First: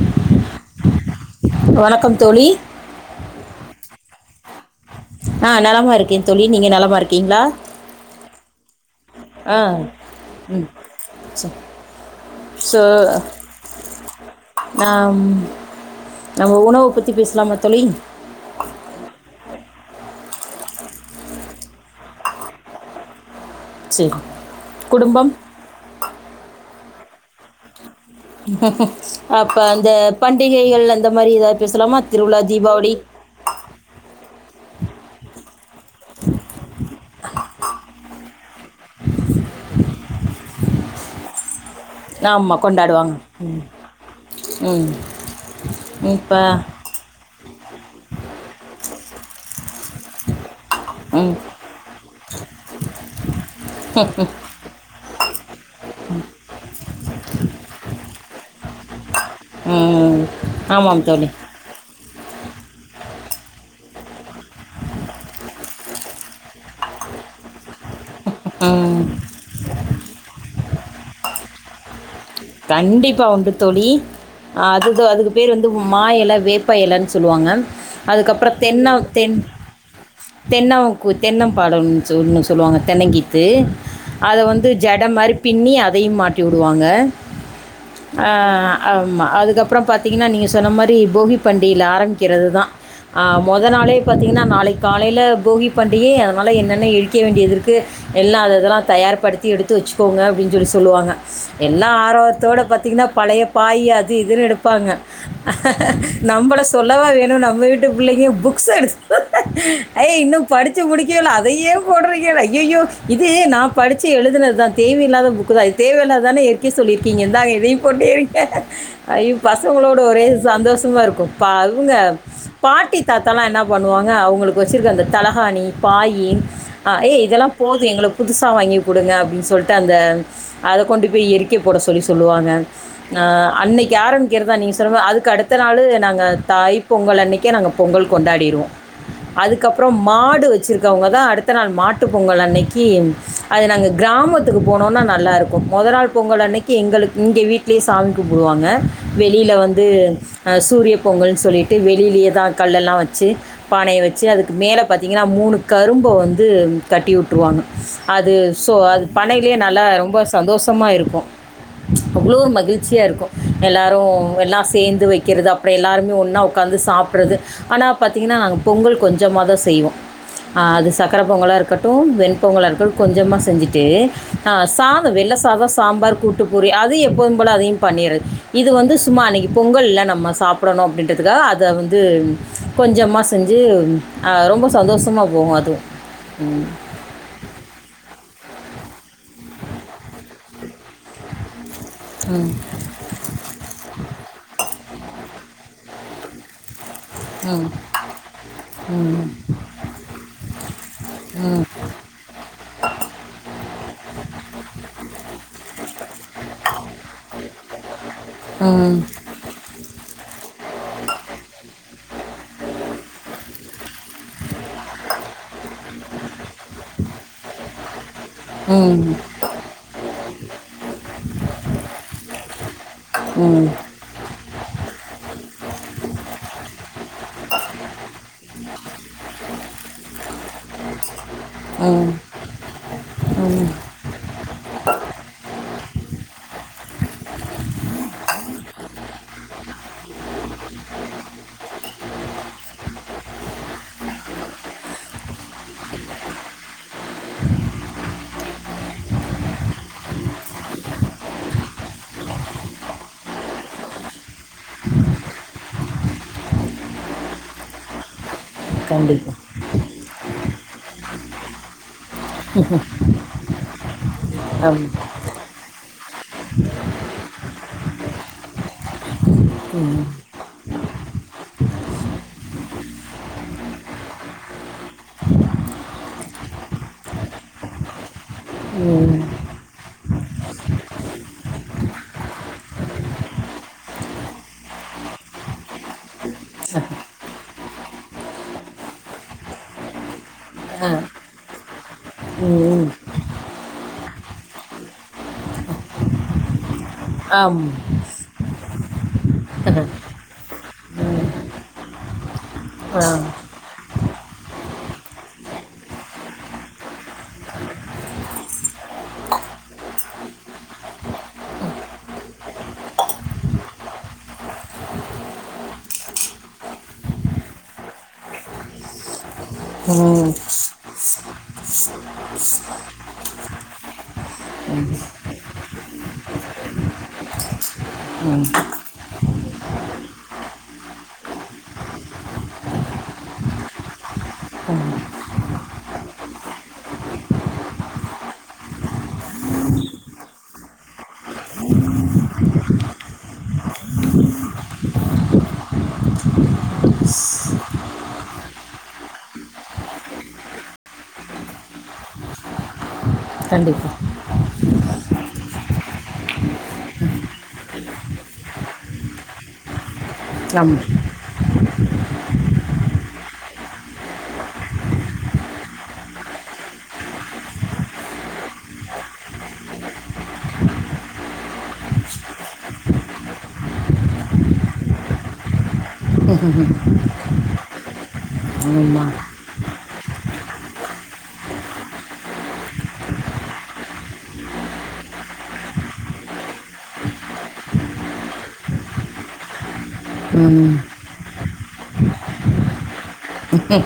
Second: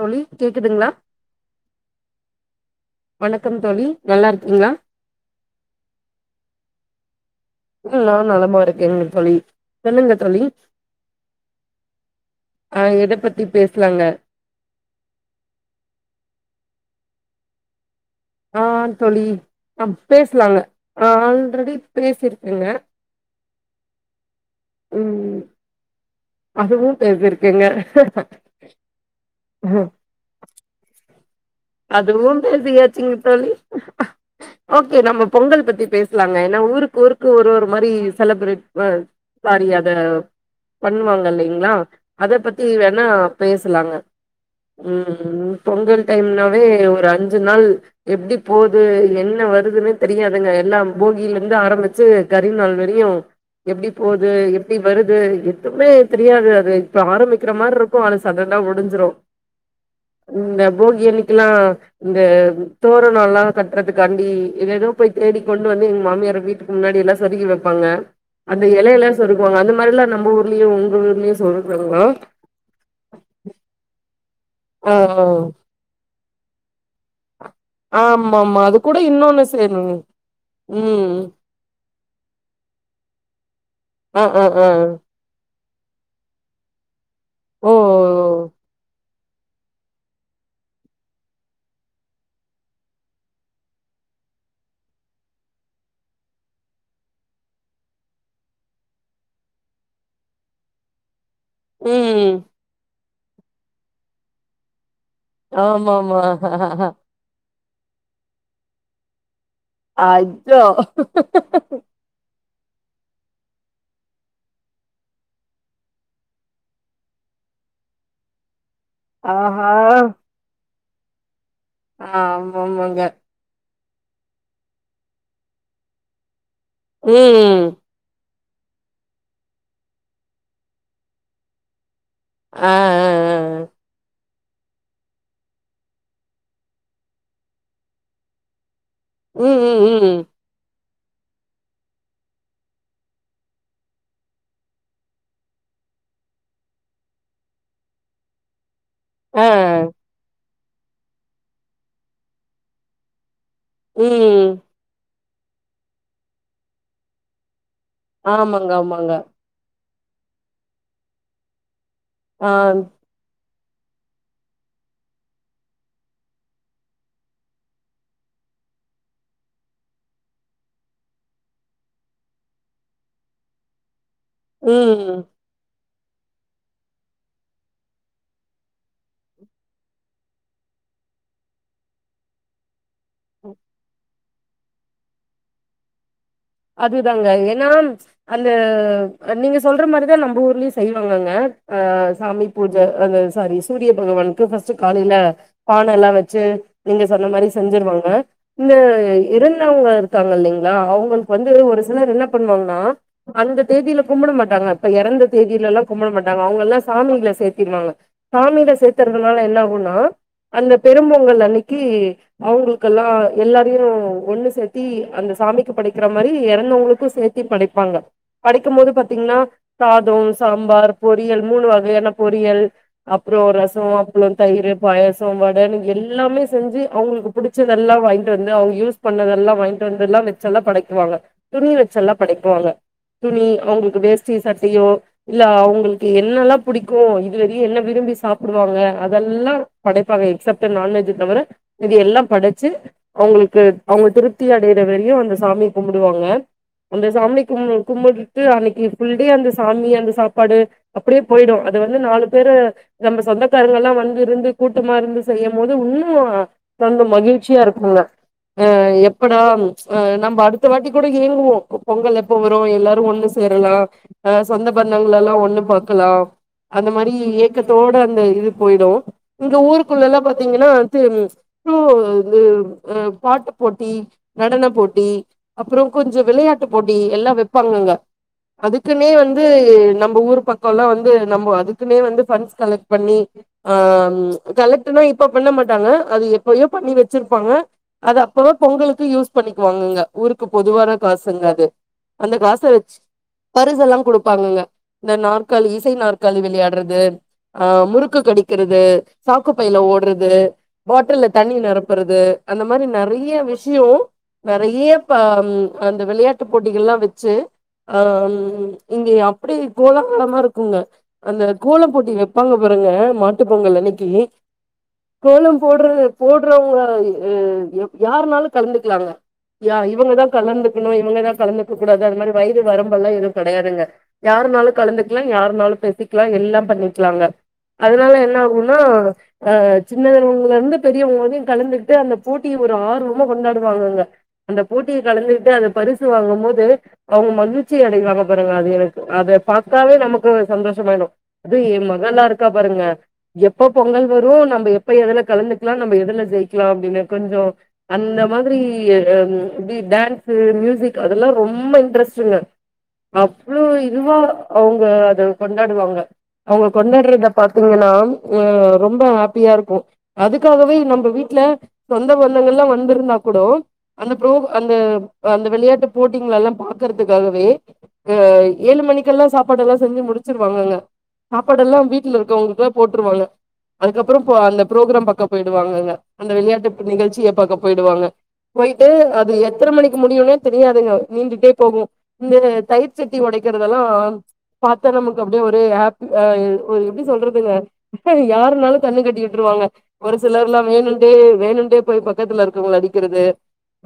தோழி கேக்குதுங்களா வணக்கம் தோழி வணக்கம் தோழி நல்லா இருக்கீங்களா ஆஹ் நலமா இருக்கேன் தோழி நீங்க நலமா இருக்கீங்களா ஆ நா நலமா இருக்கங்க தோழி ஆ சொல்லுங்க தோழி ஸோ அஹ் எத பத்தி பேசலாங்க நாம் இப்ப பேசலாமா தோழி ஆஹ் தோழி ம் பேசலாங்க ஆல்ரெடி பேசிருக்கேங்க செரி குடும்பம் இதுவு பேசி இருக்கிங்க அப்ப அந்த பண்டிகைகள் அந்த இந்த மாரி ஏதாவது பேசலாமா அதுவு திருவிழா தீபாவளி பேசியாச்சுங்க தோழி ஓக்கே நம்ம பொங்கல் பத்தி பேசலாங்க ஏன்னா ஊருக்கு ஊருக்கு ஒரு ஒரு மாரி செலிப்ரேட் ஆ சாரி அத பண்ணுவாங்க இல்லைங்களா அத ஆமாம் பத்தி வேணா கொண்டாடுவாங்க பேசலாங்க ம் ஆ பொங்கல் இப்போ டைம்ல ஒரு அஞ்சு நாள் எப்பிடி போது என்ன வருதுன்னே தெரியாதுங்க எல்லாம் ம் போகியில இருந்து ஆரம்பிச்சு கரி நாள் வரையு எப்டி போது எப்டி வருது எதுமே தெரியாது அதை இப்ப ஆரம்பிக்கிற மாரி இருக்கு ஆனா சட்டனா முடிஞ்சுரு உம் ஆமாம் தோழி இந்த தோரணல்லா கட்டுறதுக்காண்டி ஏதேதோ போய் தேடிக்கொண்டு வந்து எங்க மாமியார வீட்டுக்கு முன்னாடி எல்லா சொருகி வெப்பாங்க அந்த ம் எலையெல்லா சொருகுவாங்க அந்த மாரி எல்லா நம்ம ஊர்லயு உங்க ஊர்லயு சொருகுராங்களா கண்டிப்பா உண்டு தோழி ஆ அதுத அதுக்கு பேர் வந்து மா எல வேப்பா எலன்னு சொல்லுவாங்க அதுக்கப்புறோ ஆமாமா அது தென்ன கூட தென் இன்னொன்னு செய்யணுங்க தென்னகூ ம். தென்னம்பால சொன்னு சொல்லுவாங்க தென்னங்கித் தே அ அத அ அ. வந்து ஜட மாரி பின்னி அதையு மாட்டி உடுவாங்க ஓ! ஆ ஆம்மா அதுக்கப்புறோ பாத்திங்கன்னா நீங்க சொன்ன மாரி போகி பண்டியையில ஆரம்பிக்கிறதுதா ஆ மொத நாளே பாத்திங்கன்னா நாளைக் காலையில போகி பண்டிகை அதனால என்னென்ன எரிக்க வேண்டியது இருக்கு எல்லா அதெதல்லா தயார்படுத்தி எடுத்து வச்சுக்கோங்க அப்படின்னு சொல்லி சொல்லுவாங்க எல்லா ம். ஆரவாரத்தோட பாத்தீங்கன்னா பழைய பாய் அது இதுன்னு எடுப்பாங்க ஆமாமா. நம்பள சொல்லவா வேணு நம்ப வீடு [unintelligible] புள்ளைங்க புக்ஸ் எடுச் ஐய் இன்னு அச்சோ! படிச்சு முடிக்கவேல அதையே போடுறீங்க ஐயய்யோ இது நாம் படிச்சு எழுதுனதுதா தேவையில்லாத புக்குதா தேவையில்லாதானா ஏரிக்க சொல்லி கிங்க இந்தாங்க இதையு போட்டு எறிங்க ஐயோ ஆஹா! பசங்களோட ஒரே சந்தோஷ துவாருக்கும் பா அவங்க பாட்டி ஆமாமாங்க. தாத்தல்லா என்னாப் பண்ணுவாங்க அவங்களுக்கு வச்சிருக்க அந்த தலகாணி பாயி அ ஏய் இதெல்லா ம். போது எங்களுக் புதுசா வாங்கி குடுங்க அப்படின்னு சொல்ட்டு அந்த அத கொண்டு போயி எரிக்கப் போட சொல்லி சொ சொல்லுவாங்க ஆ ஆ நா ஆ. அன்னைக்கு ஆரம்ப் க்கிறதா நீங் சொல்லுவ அதுக்கு அடுத்த நாளு நாங்க தாய் பொங்கல் அன்னைக்கே நாங்க பொங்கல் கொண்டாடிருவோ ம் அதுக்கப்புற ம் ம். மாடு வச்சிருக் அவங்க தா அடுத்த நாள் மாட்டு பொங்கல் அன்னைக்கு அது நாங்க கிராமத்துக்கு போனோம்னா நல்லா இருக்கு மொத நாள் பொங்கல் அன்னைக் எங்களுக் இங்க வீட்லியே சாமி கூம்பிடுவாங்க ஆ. வெளியில வந்து அஹ் சூரிய பொங்கல்னு சொல்லிட்டு வெளிலயேதா கல்லெல்லா வச்சு பானையை வச்சு அதுக்கு ம். மேல பத் இங்களமூணு கரும்ப வந்து கட்டிவுட்டுருறவாங்க அது ஆமாங்க, சோ அது ஆமாங்க. பனைையிலயே நல்லா ரொம்ப சந்தோஷமா இருக்கும் அவ்வளோ ஆ. மகிழ்ச்சியா இருக்கு எல்லோரு எல்லா சேர்ந்து வைக்கிறது அப்புற எல்லாருமே ஒன்னா உக்காந்து சாப்பட்றது ஆனா பாத்திங்கன்னா நாங்க பொங்கல் கொஞ்சமாதா செய்வோ அது சர்க்கர பொங்கலா இருக்கட்டு வெண்பொங்கலாக இருக்கட்டு கொஞ்சமாக செஞ்சுட்டு ஆஹ் சாத ம். வெள்ளசாதஸ் சாம்பார் கூட்டுப்பூரி அது எப்போம போல அதயு பண்ணிர் இது வந்து சும்மா அன்னைக்கு பொங்கல்ல நம்ம சாப்படணு அப்படின்றதுக்காக அத வந்து கொஞ்சமா செஞ்சு ஆஹ் ரொம்ப சந்தோஷமா போகு அதும் அதுதாங்க ஏன்னா அந்த நீங்க சொல்ற மாரிதா நம்ம ஊர்லயு செய்வாங்கங்க சாமி ம் பூஜை அந்த சாரி சூரிய பகவான்க்கு வஸ்ட் காலையில பானைல்லா வச்சு நீங்க சொன்ன மாரி ம் செஞ்சிருவாங்க இந்த ம் இருந்தவங்க இருக்காங்க இல்லைங்களா அவங்கள் வந்து ஒரு சிலர் என்ன பண்ணுவாங்க நா அந்த தேதியில கும்பிட மாட்டாங்க இப்ப எறந்த தேதியிலல்லா கும்பிட மாட்டாங்க அவங்கல்லா சாமிள சேத்திருவாங்க சாமியில ம் சேத்தறதுனால என்ன ஆகும்னா அந்த பெரும்பொங்கல் அன்னைக்கு அவங்களுக்கெல்லா எல்லாரையு ஒண்ணு சேத்தி அந்த சாமிக்கு படைக்க க்குற மாரி எறந்தவங்களுக்கு சேத்தி படைப்பாங்க படைக்கும் போது ம் பாத்தீங்கன்னா சாதொ சாம்பார் பொறியல் மூணு வகையான பொறியல் அப்றோ ம் ரசொ அப்பளொ தயிரு பாயசொ வ டன் எல்லாமே செஞ்சி அவுங்களுக்கு புடிச்சதெல்லா வாய்ண்ட்டு வந்து அவுங்க யூஸ் பண்ணதெல்லா வாய்ண்ட்டு வந்தெல்லா வெச்செல்லா படை குவாங்க துணி ம் வச்செல்லா படைக்குவாங்க துணி ஆமாம் அவுங்களுக்கு வேஸ்ட் டி சட்டையோ இல்ல அவுங்களுக்கு என்னல்லா புடிக்கு இதுவரையு என்ன விரும்பி சாப்டுவாங்க அதெல்லா படைப்பாங்க எக்சப்ட்டு நான்வெஜு தவர இது எல்லா படச்சி அவுங்களுக்கு அவுங்க திருப்தி அடையிற வரையு அந்த சாமி கும்புடுவாங்க அந்த சாமிக் கும்மு கும்புட்டுட்டு அன்னக்கி ஃபுல் டே அந்த சாமி அந்த சாப்பாடு அப்டியே போயிடு அத வந்து நாலு பேரு நம்ம சொந்தக்காரங்கல்லா வந்து இருந்து கூட்டமா இருந்து செய்யம் போது உன்னு ரொம்ப மகிழ்ச்சியா இருக்குங்க ஆ கண்டிப்பாக எப்படா ஆ நம்ப அடு அடுத்த வாட்டி கூட ஏங்குவோ பொங்கல் எப்ப வரு எல்லாரு ஒண்ணு சேரலா ஆ சொந்த ஆமாம் பந்தங்கள எல்லா ஒண்ணு க்கலாம் அந்த மாரி ஏக்கத்தோட அந்த இது போயிடு இங்க ம் ஊருக்குள்ளல்லா பாத்தீங்கன்னா து ஆ பாட்டு போட்டி நடன போட்டி அப்பறோ கொஞ்சொ விளையாட்டு போட்டி எல்லா வெப்பாங்கங்க அதுக்குன்னே ம் வந்து நம்ப ஊர் பக்கொல்லா வந்து நம்பொ அதுக்குனே வந்து ஃபண்ட்ஸ் கலெக்ட் பண்ணி ஆ ம் கலெக்ட்டுனா இப்ப பண்ண மாட்டாங்க அது எப்பயோ ஆ பண்ணி வச்சிருப்பாங்க அது அப்பதா பொங்கலுக்கு யூஸ் பண்ணிக்குவாங்கங்க ஊருக்கு ஆ பொதுவான காசுங்க அது அந்த காச ம் வச்சி பரிசெல்லா குடுப்பாங்கங்க இந்த நாற்காலி இசை நாற்காலி விளையாட் றது ஆமாம் முறுக்கு கடிக் கிறது சாக்கு பைல ஓட்றது பாட்டில்ல தண்ணி நெரப்புறது அந்த மாரி ஆ நெறைய விஷயொ நெறைய இப்ப ம் அந்த விளையாட்டு போட்டிகள்லா வச்சி ஆ ம் இங்கே அப்டி கோலாகலமா இருக்குங்க அந்த கோலப்போட்டி வெப்பாங்க பாருங்க மாட்டு பொங்கல் அன்னக்கி கோலம் போட்ற போட்றவங்க ம் யாருனாலு கலந்துக்கலாங்க யா இவங்க தா ம் கலந்துக்கணு இவுங்கதா கலந்துக்கக் கூடாது அது மாரி வயது வரம்பெல்லா எதுவு கடையாதுங்க யாருனாலு கலந்துக்லா யாருனாலு பேசிக்லா எல்லாம் பண்ணிக்லாங்க அதனால என்ன ஆகுன்னா ஆ சின்னதவங்கலேருந்து பெரியவ்ங்க வரையு கலந்துகிட்டு அந்த போட்டிய ஒரு ஆர்வமா கொண்டாடுவாங்கங்க அந்த போட்டிய கலந்துகிட்டு அந்த பரிசு வாங்கம்போது அவுங்க மகிழ்ச்சி அடைவாங்க பாருங்க அது எனக்கு அத பாத்தாவே நமக்கு சந்தோஷமாயிடு அதுவு ஏ மகள்லா இருக்கா பாருங்க எப்ப பொங்கல் வரு நம்ப எப்ப எதுல கலந்துக்லா நம்ப எதுல ஜெயிக்கெலா அப்டின்னு கொஞ்சொ அந்த மாதிரி ஆ ம் டி டான்ஸு மியூசிக் அதெல்லா ரொம்ப இன்ட்ரெஸ்ட்டுங்க அவ்ளோ கண்டிப்பாக இதுவா அவுங்க அத கொண்டாடுவாங்க அவுங்க கொண்டாட்றத பாத்தீங்கன்னா ஆ ரொம்ப ஹேப்பியா இருக்கு அதுக்காகவே ஆமாம் நம்ப வீட்ல சொந்த பந்தங்கள்லா வந்திருந்தா கூடோ அந்த ப்ரோக் அந்த அந்த விளையாட்டு போட்டிங்களெல்லா பாக்கற்துக்காகவே ஆ ஏழு மணிக்கெல்லா சாப்பாடு எல்லா செஞ்சி முடிச்சிருவாங்கங்க சாப்பாடு எல்லா வீட்ல இருக்கவுங்களுக்குல்லா போட்ருவாங்க அதுக்கப்பறோ போ அந்த ப்ரோக்ராம் பக்கம் போயிடுவாங்கங்க அந்த விளையாட்டு ப நிகழ்ச்சிய பாக்க போயிடுவாங்க போயிட்டு ஆமாம் அது எத் எத்தன மணிக்கு முடியுன்னே தெரியாதுங்க நீண்டுட்டே போகு இந்த தயிர் சட்டி ஒடக்கிறதெல்லா பாத்தா நமக்கு அப்டியே ஒரே ஹேப்பி ஆ எ ஒ எப்டி சொல்றதுங்க யாருனாலுங் கண்ணு கட்டி விட்ருவாங்க ஒரு சிலர்லா ம் வேணுண்ட்டே வேணுன்ட்டே போய் பக்கத்துல இருக்கவுங்கள அடிக்கெறது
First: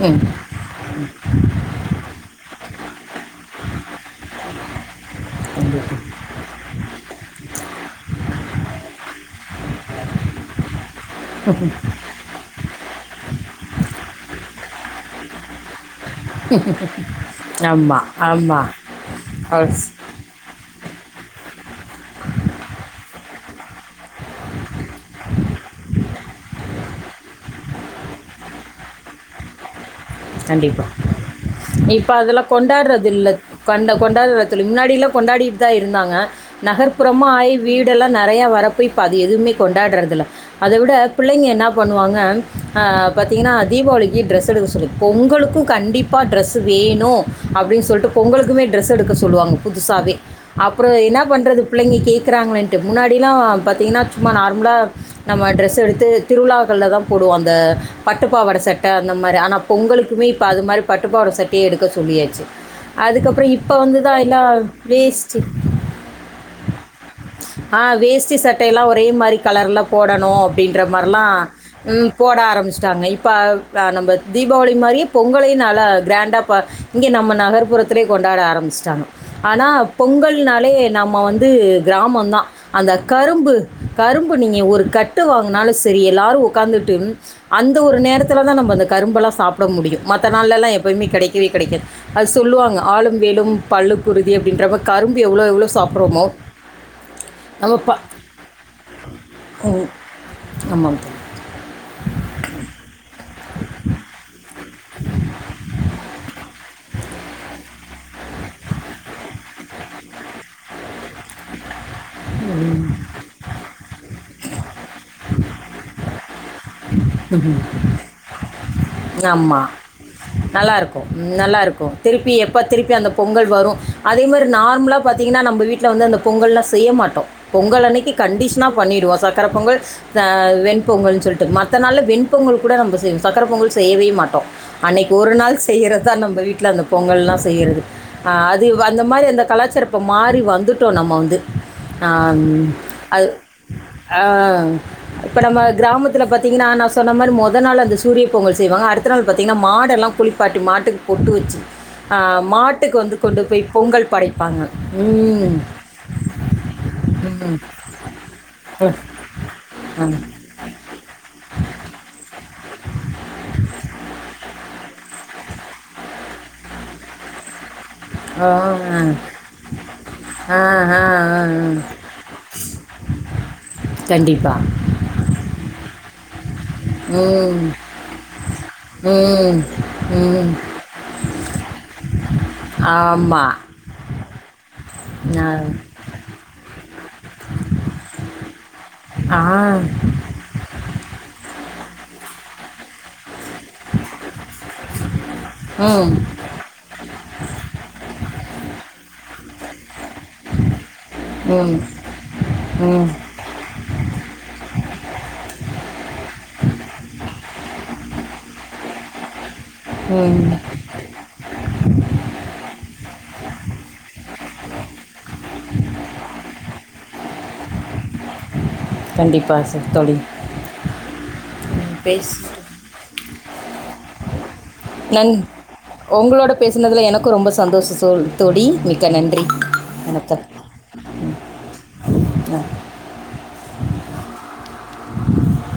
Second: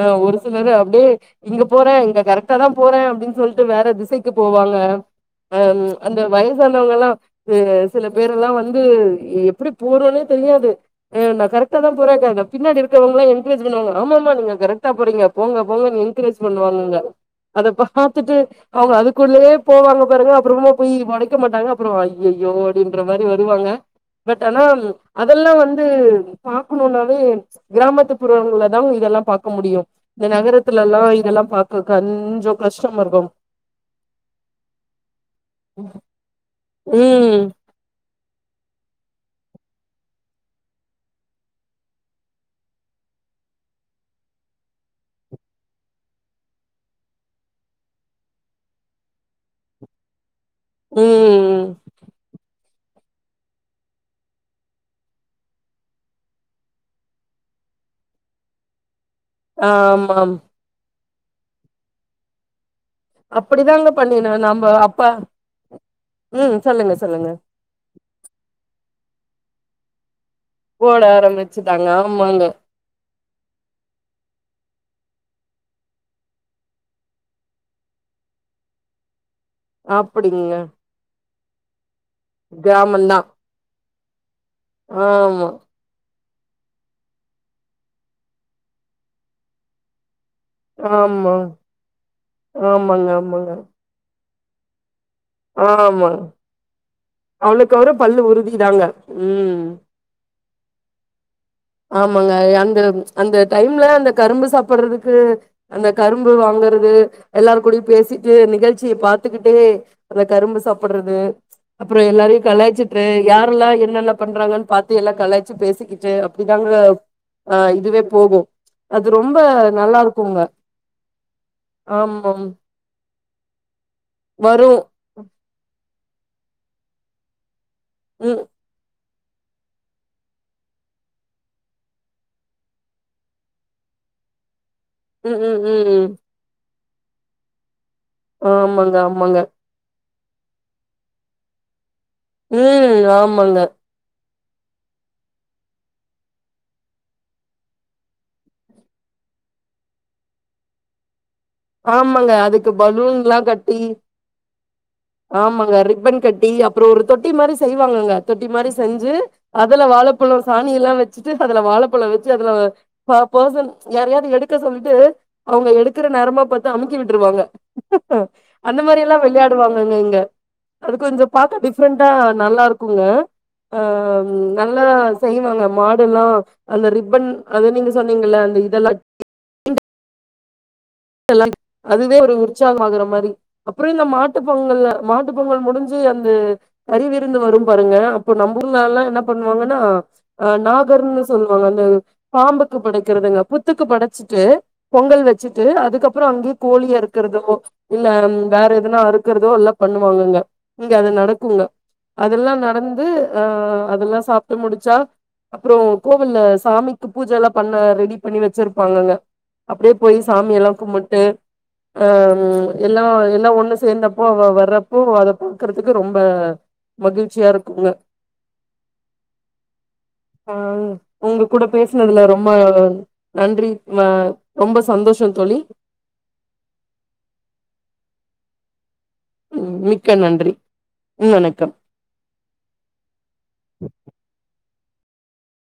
ஆ ஒரு சிலரு அப்டியே இங்க போற இங்க கரெக்ட்டா தா போற அப்டின் சொல்ட்டு வேற திசைக்கு போவாங்க அ அந்த வயசானவங்கல்லா இ சில பேரெல்லா வந்து எப்டி போறத்னே தெரியாது ஆ நா கரெக்ட்டா தா போறே க பின்னாடி இருக்கவுங்கல்லா என்க்ரேஜ் பண்ணுவாங்க ஆமா ஆ மா நீங்க கரெக்ட்டா போறீங்க போங்க போங்கன் என்கரேஜ் பண்ணுவாங்கங்க அத ஆமாம் பார்த்துட்டு ஆமாம் அவுங்க அதுக்குள்ளயே போவாங்க பாருங்க அப்புறமா போயி உடைக்க மாட்டாங்க அப்ரோ ஐயய்யோ அப்டின்ற மாரி வருவாங்க பட் ஆனா அதெல்லா வந்து பக்கணும்னாவே கிராமத்துப்புறங்கள தா இதெல்லா பார்க்க முடியு இந்த கண்டிப்பா நகரத்துலல்லா இதெல்லா பாக்க இப்ப அதெல்லா கொஞ்சோ கஷ்டமா கொண்டாடுறது இருக்கு இல்ல கண்ட கொண்டாடுறதுல்ல முன்னாடிலா கொண்டாடிட்டுதா இருந்தாங்க நகர்ப்புறமா ம் ஆயி வீடெல்லா நெறைய வரப்ப இப் இப்ப அது எதுவுமே கொண்டாடுறதில்லை அத விட பிள்ளைங்க என்ன பண்ணுவாங்க ஆஹ்ன் பார்த்தீங்கன்னா தீபாவளிக்கு ட்ரெஸ் எடுக்க சொல்லி பொங்கலுக்கு கண்டிப்பா ட்ரெஸ்ஸு வேணும் அப்டின்னு சொல்லிட்டு பொங்கலுக்குமே ட்ரெஸ் எடுக்க சொல்லுவாங்க புதுசாவே அப்ரோ என்ன ம் பண்ணறது பிள்ளைங்க கேட்குறாங்களேன் ட்டு முன்னாடிலா பார்த்தீங்கன்னா சும்மா நார்மலா நம்ம ட்ரெஸ் எடுத்து திருவிழாளக்கள்ள தா போடுவோ அந்த பட்டுப்பாவட சட்டை அந்த மாரி பொங்கலுக்குமே ஆமாம் இப்ப அது மாரி பட்டுப்பாவட சட்டையே எடுக்க சொல்லியாச்சு அதுக்கப்ரோ இப்ப அப்படிதாங்க வந்துதா பண்ணினோ எல்லா நம்ம அப்ப வேஸ்ட்டு ம் சொல்லுங்க சொல்லுங்க ஆஹ்ன் வேஸ்ட்டி சட்டையெல்லா ஒரே மாரி கலர்ல போடணு னு அப்டின்ற ஓட மாரிலா ஆரம்பிச்சுட்டாங்க ம் போட ஆமாங்க ஆரம்பிச்சிட்டாங்க இப்ப அ நம்ம தீபாவளி மாரியே பொங்கலையு நல்லா கிராண்டா பா இங்க நம்ம நகர் புறத்துலே கொண்டாட ஆரம்பிச்சிட்டாங்க ஆனா அப்படிங்க பொங்கல்னாலே நம்ம வந்து கிராமந்தா அந்த கிராமந்தா கரும்பு- கரும்பு நீங்க ஒரு கட்டு ஆமா வாங்கினாலு சரி எ ல்லாரு உக்காந்துட்டு அந்த ஒரு நேரத்துல தா நம்ம அந்த கரும்பல்லா சாப்ட முடியு மத்த நாள்லலா எப்போயுமே ஆமா கெடைக்கவே கெடைக்காது அது சொல்லுவாங்க ஆமாங்க ஆளும் ஆமாங்க வேலும் பல்லுக்குறுதி அப்டின் [unintelligible] ஆமா நம்ம அவ்ளோக்கு அவுற ப பல்லு உறுதி தாங்க உம் ஆமாங்க இந்த டைம்ல அந்த கரும்பு சாப்புட்றதுக்கு அந்த கரும்பு வாங்கறது எல்லார் கூடயு பேசி நிகழ்ச்சிய பாத்துக்கிட்டே அந்த கரும்பு சாப்புட்றது அப்ரோ எல்லாரையு கலாய்ச்சிட்டு யாரெல்லா என்னென்ன பண்றாங்கன்னு பாத்து எல்லா கலாய்ச்சு பேசிக்கிட்டு இதாங்க அது ரொம்ப ஆமா நல்லா இருக்குங்க நல்லா இருக்கு நல்லா இருக்கு திருப்பி ஆமாம் எப்ப திருப்பி அந்த பொங்கல் வரும் அதே மாதிரி வரு நார்மலா பாத்தீங்கன்னா நம்ம வீட்ல வந்து அந்தப் பொங்கல்லா செய்ய மாட்டோ பொங்கல் அன்னைக்கு ம் கண்டிஷனா பண்ணிருவாங் சக்கர பொங்கல் ஸ் அ வெண் பொங்கல்னு சொல்லிட்டு மத் த நாள் ல வெண்பொங்கல் கூட நம்ப செய்வோ சக்கர பொங்கல் செய்யவே மாட்டோ அன்னைக்கு ஒரு ம் நாள் ம் ம் செய்றதா நம்ம வீட்ல அந்தப் பொங்கல்லா செய்றது ஆஹ் அதுவ் ஆமாங்க அந்த மாதிரி ஆமாங்க அந்த கலாச்சார மாறி வந்துட்டோ நம்ம வந்து ம் ஆமாங்க ஆஹ் இப்ப நம்ம கிராமத்துல பாத் தீங்கன்னா நா சொன்ன மாரி மொத நாள் அந்த சூரிய பொங்கல் செய்வாங்க அடுத்த நாள் பாத்தீங்கன்னா மாடெல்லா குளிப்பாட்டி மாட்டுக்கு பொட்டு வெச் ஆமாங்க அதுக்கு பலூன்ல்லா போய் கட்டி பொங்கல் படைப்பாங்க ம் ஆமாங்க ரிப்பன் கட்டி அப்புறோ ஒரு தொட்டி மாரி செய்வாங்கங்க தொட்டி மாரி செஞ்சு அதுல ம். வாழப்பழம் சாணி எல்லா வெச்சு சீஸ் பண்ணுனதுல வாழப்பழம் வெச்சு அதுல ப-பர்சன் யாரையாவது எடுக்க சொல்லிட்டு அவங்க எடுக்குற நேரமாப் பாத்து அமுக்கி விட்டுருவாங்க ஆ அந்த மாரி எல்லா விளையாடுவாங்கங்க இங்க ஆ ஆ அது கொஞ்சோ பாக்க ஆ டிஃப்ரெண்ட்டா நல்லா இருக்குங்க ஆஹ் கண்டிப்பாக நல்லா செய்வாங்க மாடெல்லா அந்த ரிப்பன் ம் அது நீங்க சொன்னீங்கல்ல அந்த இதெல்லா ம் ம் ட்லாங் அதுவே ஒரு உற்சாகம் ஆகுற மாரி ஆமாம் அப்புறோ இந்த மாட் டுப் பொங் இன்னுல்ல மாட்டுப் பொங்கல் முடிஞ்சு அந்த கறிவிருந்து வரும் பாருங்க அப்போ நம்ம ஊரு ஆளுல்லா என்ன ஆ பண்ணுவாங்கன்னா நா கர்னு சொல்லுவாங்க அந்த பாம்புக்கு படைக்கிறதுங்க புத்துக்கு படைச்சிட்டு பொங்கல் வெச்சு ம் அதுக்கப்புறோ அங்கேயே கோழி அறுக்கிறது இல்ல ம் வேற எதனா அறுக்கிறதோ எல்லா பண்ணுவாங்கங்க இங்க அது நடக்குங்க ம் அதெல்லா நடந்து ம் ஆஹ அதெல்லா சாப்ட்டு முடிச் சா அப்புறோ கோவில்ல சாமிக்கு பூஜல்லா பண்ண ரெடி பண்ணி வெச்சிருப்பாங்கங்க அப்டியே போய்ஸ் ம் சாமியெல்லா கும்புட்டு அஹ் ம் எல்லா எல்லா ஒண்ணு சேர்ந்தப்போ அவ வர்றப்போ அத பாக்குறதுக்கு ரொம்ப மகிழ்ச்சியா இருக்குங்க கண்டிப்பாக சார் தொழில் ஆஹ் உங்க கூட பேசினதுல பேசு ரொம்ப நன்றி வா ரொம்ப சந்தோஷ் னங் உங்களோட பேசினதுல எனக்கூ ரொம்ப சந்தோஷோ சோ தோழி மிக்கநன்றி ம் மிக்க நன்றி வணக்கம் ம் வணக்கம் ஆ